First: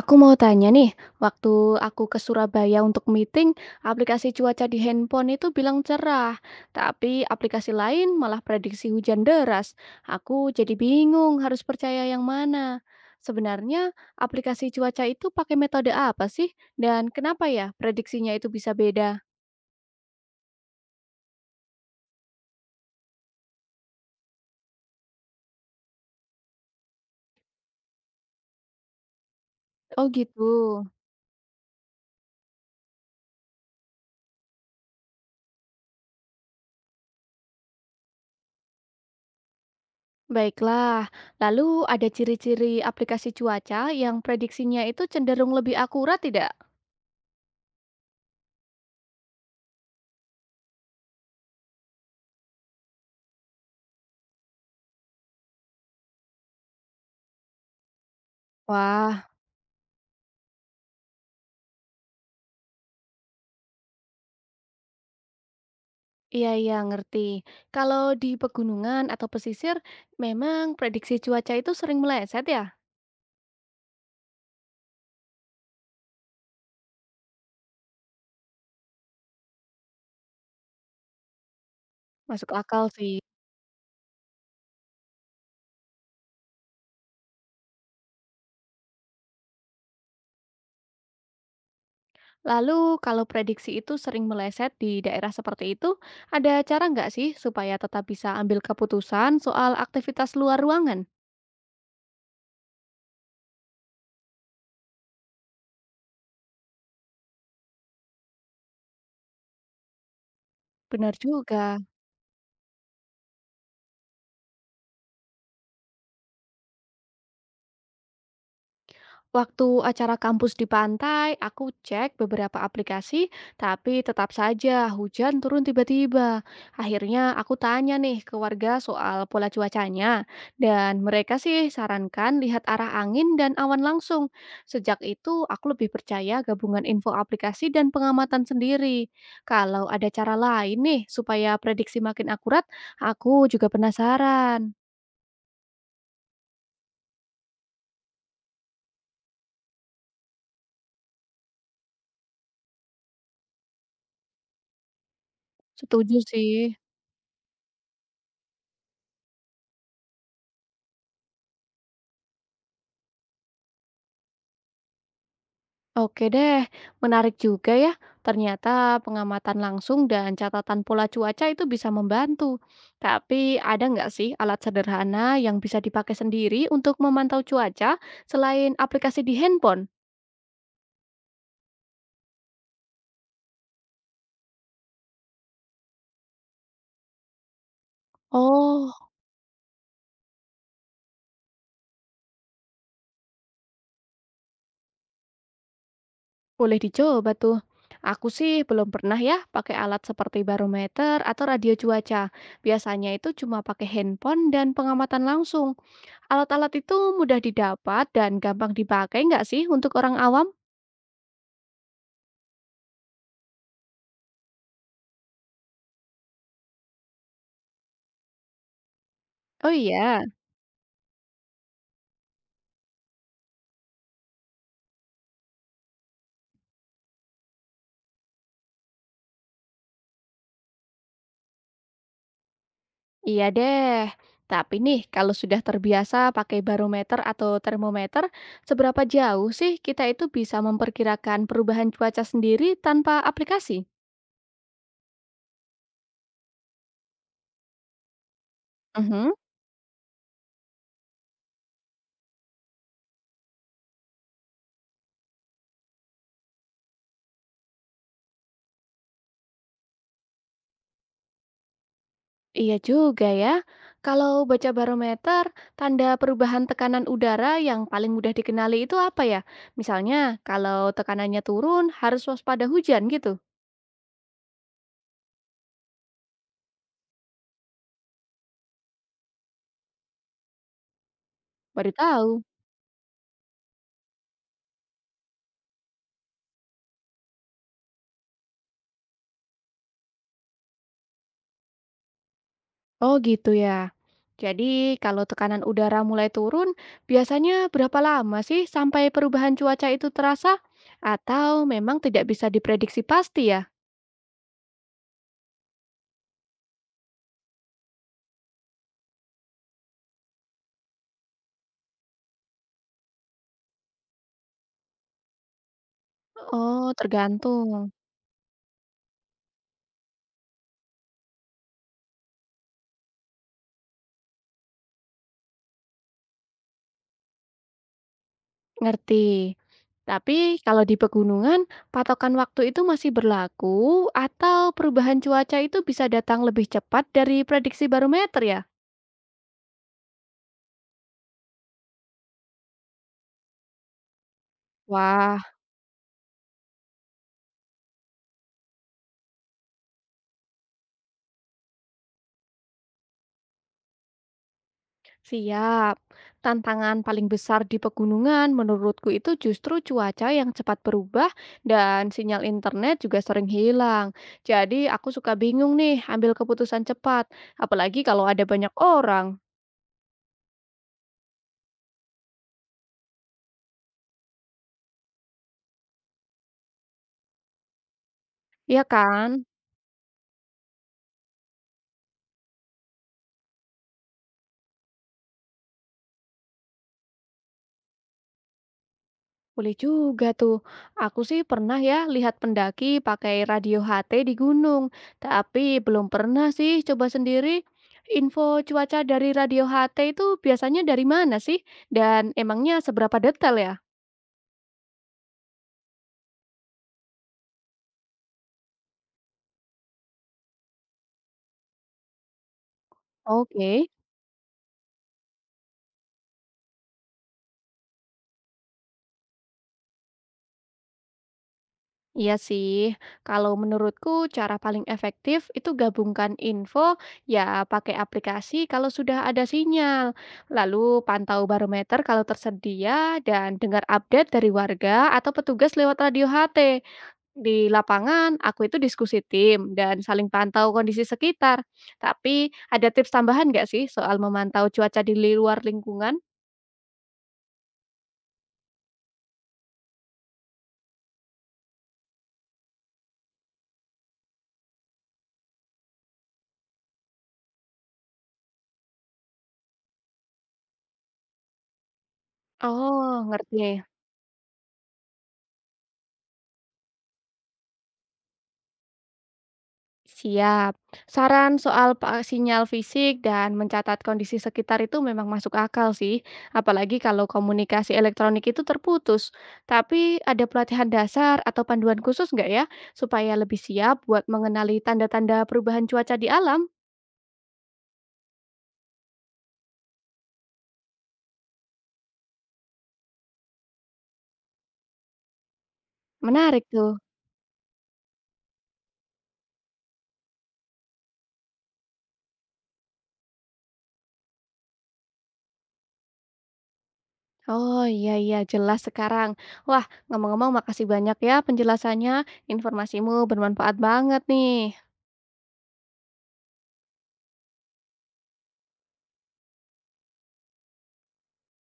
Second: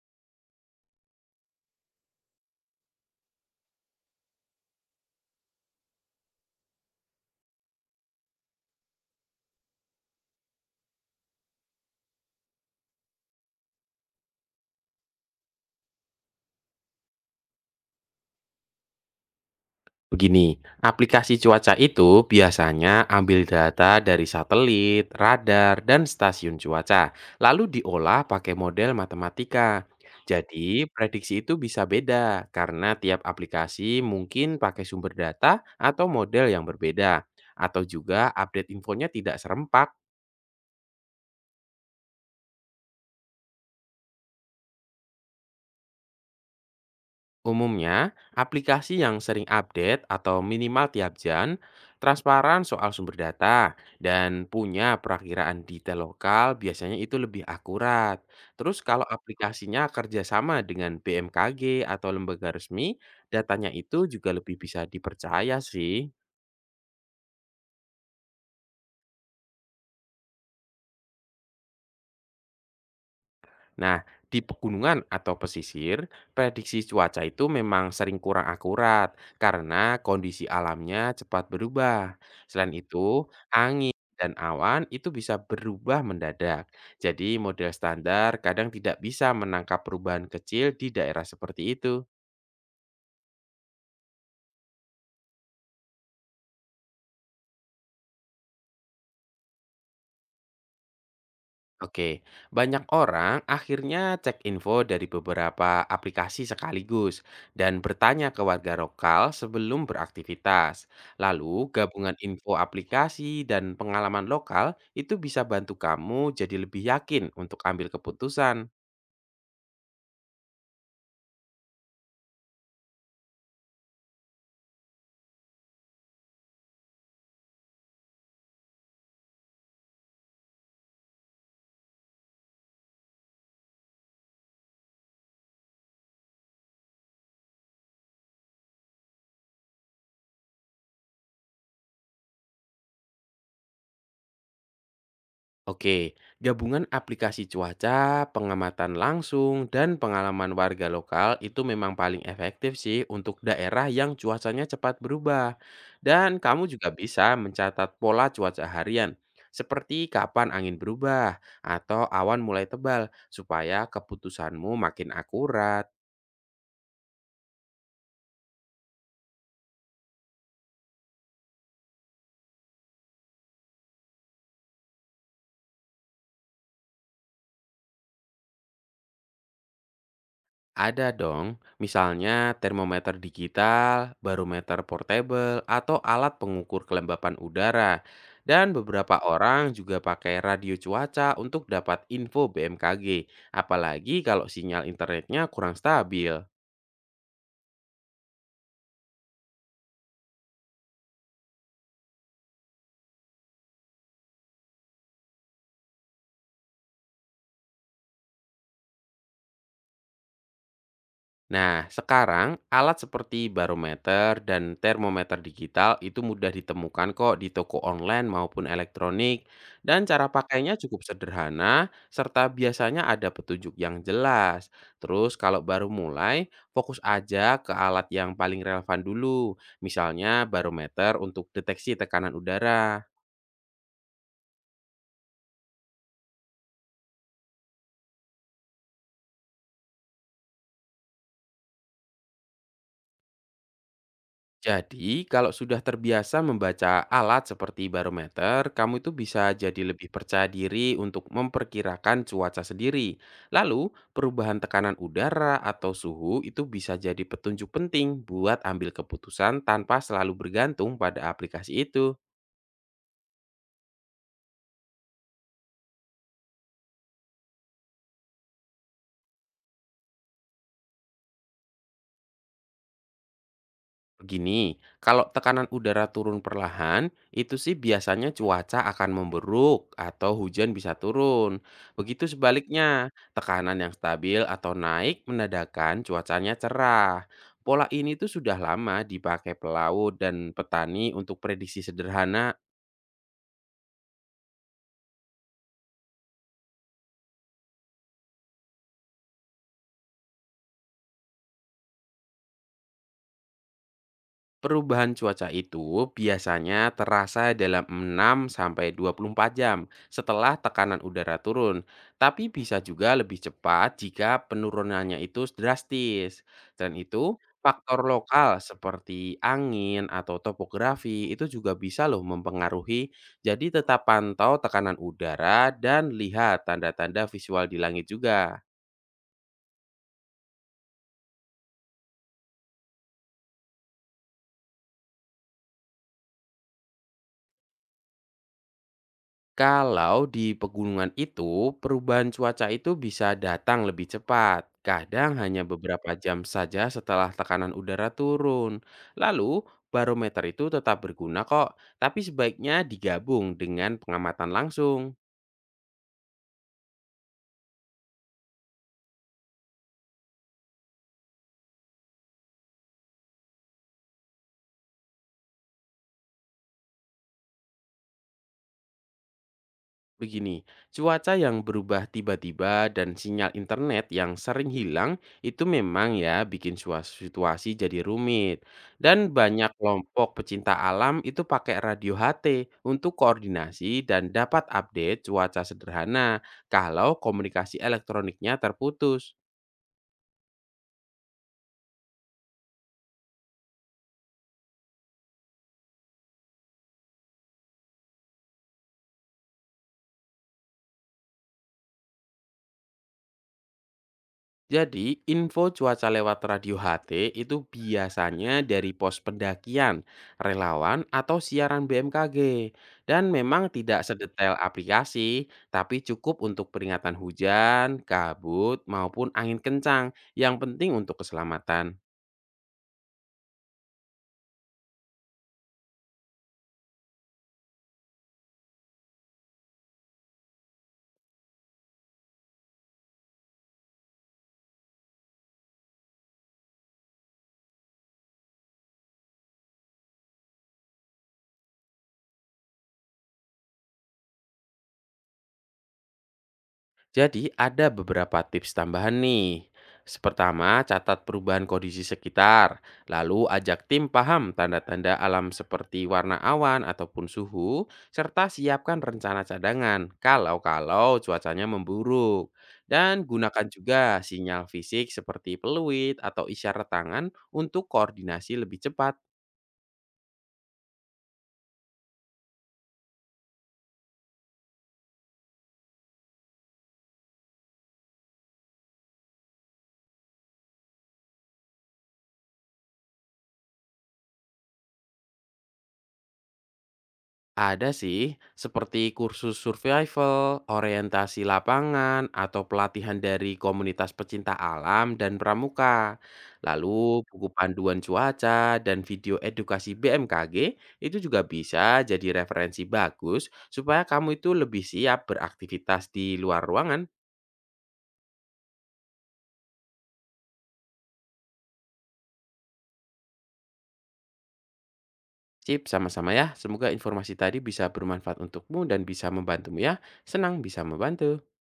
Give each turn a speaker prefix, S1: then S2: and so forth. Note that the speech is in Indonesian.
S1: Aku mau tanya nih, waktu aku ke Surabaya untuk meeting, aplikasi cuaca di handphone itu bilang cerah, tapi aplikasi lain malah prediksi hujan deras. Aku jadi bingung harus percaya yang mana. Sebenarnya aplikasi cuaca itu pakai metode apa sih? Dan kenapa ya prediksinya itu bisa beda?
S2: Begini, aplikasi cuaca itu biasanya ambil data dari satelit, radar, dan stasiun cuaca, lalu diolah pakai model matematika.
S1: Oh gitu.
S2: Jadi, prediksi itu bisa beda karena tiap aplikasi mungkin pakai sumber data atau model yang berbeda, atau juga update infonya tidak serempak.
S1: Baiklah, lalu ada ciri-ciri aplikasi cuaca yang prediksinya itu cenderung lebih akurat tidak?
S2: Umumnya, aplikasi yang sering update atau minimal tiap jam, transparan soal sumber data, dan punya perakiraan detail lokal biasanya itu lebih akurat. Terus kalau
S1: Wah.
S2: aplikasinya kerjasama dengan BMKG atau lembaga resmi, datanya itu juga lebih bisa dipercaya sih.
S1: Iya iya, ngerti. Kalau di pegunungan atau pesisir, memang prediksi cuaca itu sering meleset ya?
S2: Nah, di pegunungan atau pesisir, prediksi cuaca itu memang sering kurang akurat karena kondisi alamnya cepat berubah.
S1: Masuk
S2: Selain
S1: akal sih.
S2: itu, angin dan awan itu bisa berubah mendadak. Jadi, model standar kadang tidak bisa menangkap perubahan kecil di daerah seperti itu.
S1: Lalu kalau prediksi itu sering meleset di daerah seperti itu, ada cara nggak sih supaya tetap bisa ambil keputusan soal aktivitas luar ruangan?
S2: Oke, banyak orang akhirnya cek info dari beberapa aplikasi sekaligus dan bertanya ke warga lokal sebelum beraktivitas.
S1: Benar
S2: Lalu,
S1: juga.
S2: gabungan info aplikasi dan pengalaman lokal itu bisa bantu kamu jadi lebih yakin untuk ambil keputusan.
S1: Waktu acara kampus di pantai, aku cek beberapa aplikasi, tapi tetap saja hujan turun tiba-tiba. Akhirnya aku tanya nih ke warga soal pola cuacanya, dan mereka sih sarankan lihat arah angin dan awan langsung. Sejak itu, aku lebih percaya gabungan info aplikasi dan pengamatan sendiri. Kalau ada cara lain nih supaya prediksi makin akurat, aku juga penasaran.
S2: Oke, gabungan aplikasi cuaca, pengamatan langsung, dan pengalaman warga lokal itu memang paling efektif sih untuk daerah yang cuacanya cepat berubah.
S1: Setuju
S2: Dan
S1: sih.
S2: kamu juga bisa mencatat pola cuaca harian, seperti kapan angin berubah atau awan mulai tebal, supaya keputusanmu makin akurat.
S1: Oke deh, menarik juga ya. Ternyata pengamatan langsung dan catatan pola cuaca itu bisa membantu. Tapi ada nggak sih alat sederhana yang bisa dipakai sendiri untuk memantau cuaca selain aplikasi di handphone?
S2: Ada dong, misalnya termometer digital, barometer portable, atau alat pengukur kelembapan udara. Dan
S1: Oh,
S2: beberapa orang juga pakai radio cuaca untuk dapat info BMKG, apalagi kalau sinyal internetnya kurang stabil.
S1: boleh dicoba tuh. Aku sih belum pernah ya pakai alat seperti barometer atau radio cuaca. Biasanya itu cuma pakai handphone dan pengamatan langsung. Alat-alat itu mudah didapat dan gampang dipakai nggak sih untuk orang awam?
S2: Nah, sekarang alat seperti barometer dan termometer digital itu mudah ditemukan kok di toko online maupun elektronik.
S1: Oh
S2: Dan
S1: iya.
S2: cara pakainya cukup sederhana, serta biasanya ada petunjuk yang jelas. Terus kalau baru mulai, fokus aja ke alat yang paling relevan dulu. Misalnya barometer untuk deteksi tekanan udara.
S1: Iya deh, tapi nih kalau sudah terbiasa pakai barometer atau termometer, seberapa jauh sih kita itu bisa memperkirakan perubahan cuaca sendiri tanpa aplikasi?
S2: Jadi, kalau sudah terbiasa membaca alat seperti barometer, kamu itu
S1: Mhm.
S2: bisa jadi lebih percaya diri untuk memperkirakan cuaca sendiri. Lalu, perubahan tekanan udara atau suhu itu bisa jadi petunjuk penting buat ambil keputusan tanpa selalu bergantung pada aplikasi itu.
S1: Iya juga ya. Kalau baca barometer, tanda perubahan tekanan udara yang paling mudah dikenali itu apa ya? Misalnya, kalau tekanannya turun, harus waspada hujan gitu.
S2: Begini, kalau tekanan udara turun perlahan, itu sih biasanya cuaca akan memburuk atau hujan bisa turun.
S1: Baru
S2: Begitu
S1: tahu.
S2: sebaliknya, tekanan yang stabil atau naik menandakan cuacanya cerah. Pola ini tuh sudah lama dipakai pelaut dan petani untuk prediksi sederhana.
S1: Oh gitu ya. Jadi kalau tekanan udara mulai turun, biasanya berapa lama sih sampai perubahan cuaca itu terasa? Atau memang tidak bisa diprediksi pasti ya?
S2: Perubahan cuaca itu biasanya terasa dalam 6 sampai 24 jam setelah tekanan udara turun, tapi bisa juga lebih cepat jika penurunannya itu drastis.
S1: Oh,
S2: Dan itu
S1: tergantung.
S2: faktor lokal seperti angin atau topografi itu juga bisa loh mempengaruhi. Jadi tetap pantau tekanan udara dan lihat tanda-tanda visual di langit juga.
S1: Ngerti. Tapi kalau di pegunungan, patokan waktu itu masih berlaku atau perubahan cuaca itu bisa datang lebih cepat dari prediksi barometer ya?
S2: Kalau di pegunungan itu, perubahan cuaca itu bisa datang lebih cepat. Kadang
S1: Wah.
S2: hanya beberapa jam saja setelah tekanan udara turun. Lalu, barometer itu tetap berguna kok, tapi sebaiknya digabung dengan pengamatan langsung.
S1: Siap. Tantangan paling besar di pegunungan menurutku itu justru cuaca yang cepat berubah dan sinyal internet juga sering hilang. Jadi aku suka bingung nih ambil keputusan cepat, apalagi kalau ada banyak orang.
S2: Begini, cuaca yang berubah tiba-tiba dan sinyal internet yang sering hilang itu memang ya bikin situasi jadi rumit.
S1: Iya
S2: Dan
S1: kan?
S2: banyak kelompok pecinta alam itu pakai radio HT untuk koordinasi dan dapat update cuaca sederhana kalau komunikasi elektroniknya terputus.
S1: Boleh juga tuh. Aku sih pernah ya lihat pendaki pakai radio HT di gunung, tapi belum pernah sih coba sendiri. Info cuaca dari radio HT itu biasanya dari mana sih? Dan emangnya seberapa detail ya?
S2: Jadi, info cuaca lewat radio HT itu biasanya dari pos pendakian, relawan, atau siaran BMKG. Dan memang
S1: Oke,
S2: tidak sedetail aplikasi, tapi cukup untuk peringatan hujan, kabut, maupun angin kencang. Yang penting untuk keselamatan.
S1: iya sih. Kalau menurutku cara paling efektif itu gabungkan info ya pakai aplikasi kalau sudah ada sinyal. Lalu pantau barometer kalau tersedia dan dengar update dari warga atau petugas lewat radio HT. Di lapangan aku itu diskusi tim dan saling pantau kondisi sekitar. Tapi ada tips tambahan nggak sih soal memantau cuaca di luar lingkungan?
S2: Jadi ada beberapa tips tambahan nih. Pertama, catat perubahan kondisi sekitar. Lalu ajak tim paham tanda-tanda alam seperti warna awan ataupun suhu, serta siapkan rencana cadangan kalau-kalau cuacanya memburuk.
S1: Oh,
S2: Dan gunakan
S1: ngerti.
S2: juga sinyal fisik seperti peluit atau isyarat tangan untuk koordinasi lebih cepat.
S1: Siap. Saran soal sinyal fisik dan mencatat kondisi sekitar itu memang masuk akal sih, apalagi kalau komunikasi elektronik itu terputus. Tapi ada pelatihan dasar atau panduan khusus nggak ya, supaya lebih siap buat mengenali tanda-tanda perubahan cuaca di alam?
S2: Ada sih, seperti kursus survival, orientasi lapangan, atau pelatihan dari komunitas pecinta alam dan pramuka.
S1: Menarik tuh.
S2: Lalu, buku panduan cuaca dan video edukasi BMKG itu juga bisa jadi referensi bagus supaya kamu itu lebih siap beraktivitas di luar ruangan.
S1: Oh iya iya jelas sekarang. Wah, ngomong-ngomong makasih banyak ya penjelasannya. Informasimu bermanfaat banget nih.
S2: Sip, sama-sama ya. Semoga informasi tadi bisa bermanfaat untukmu dan bisa membantumu ya. Senang bisa membantu.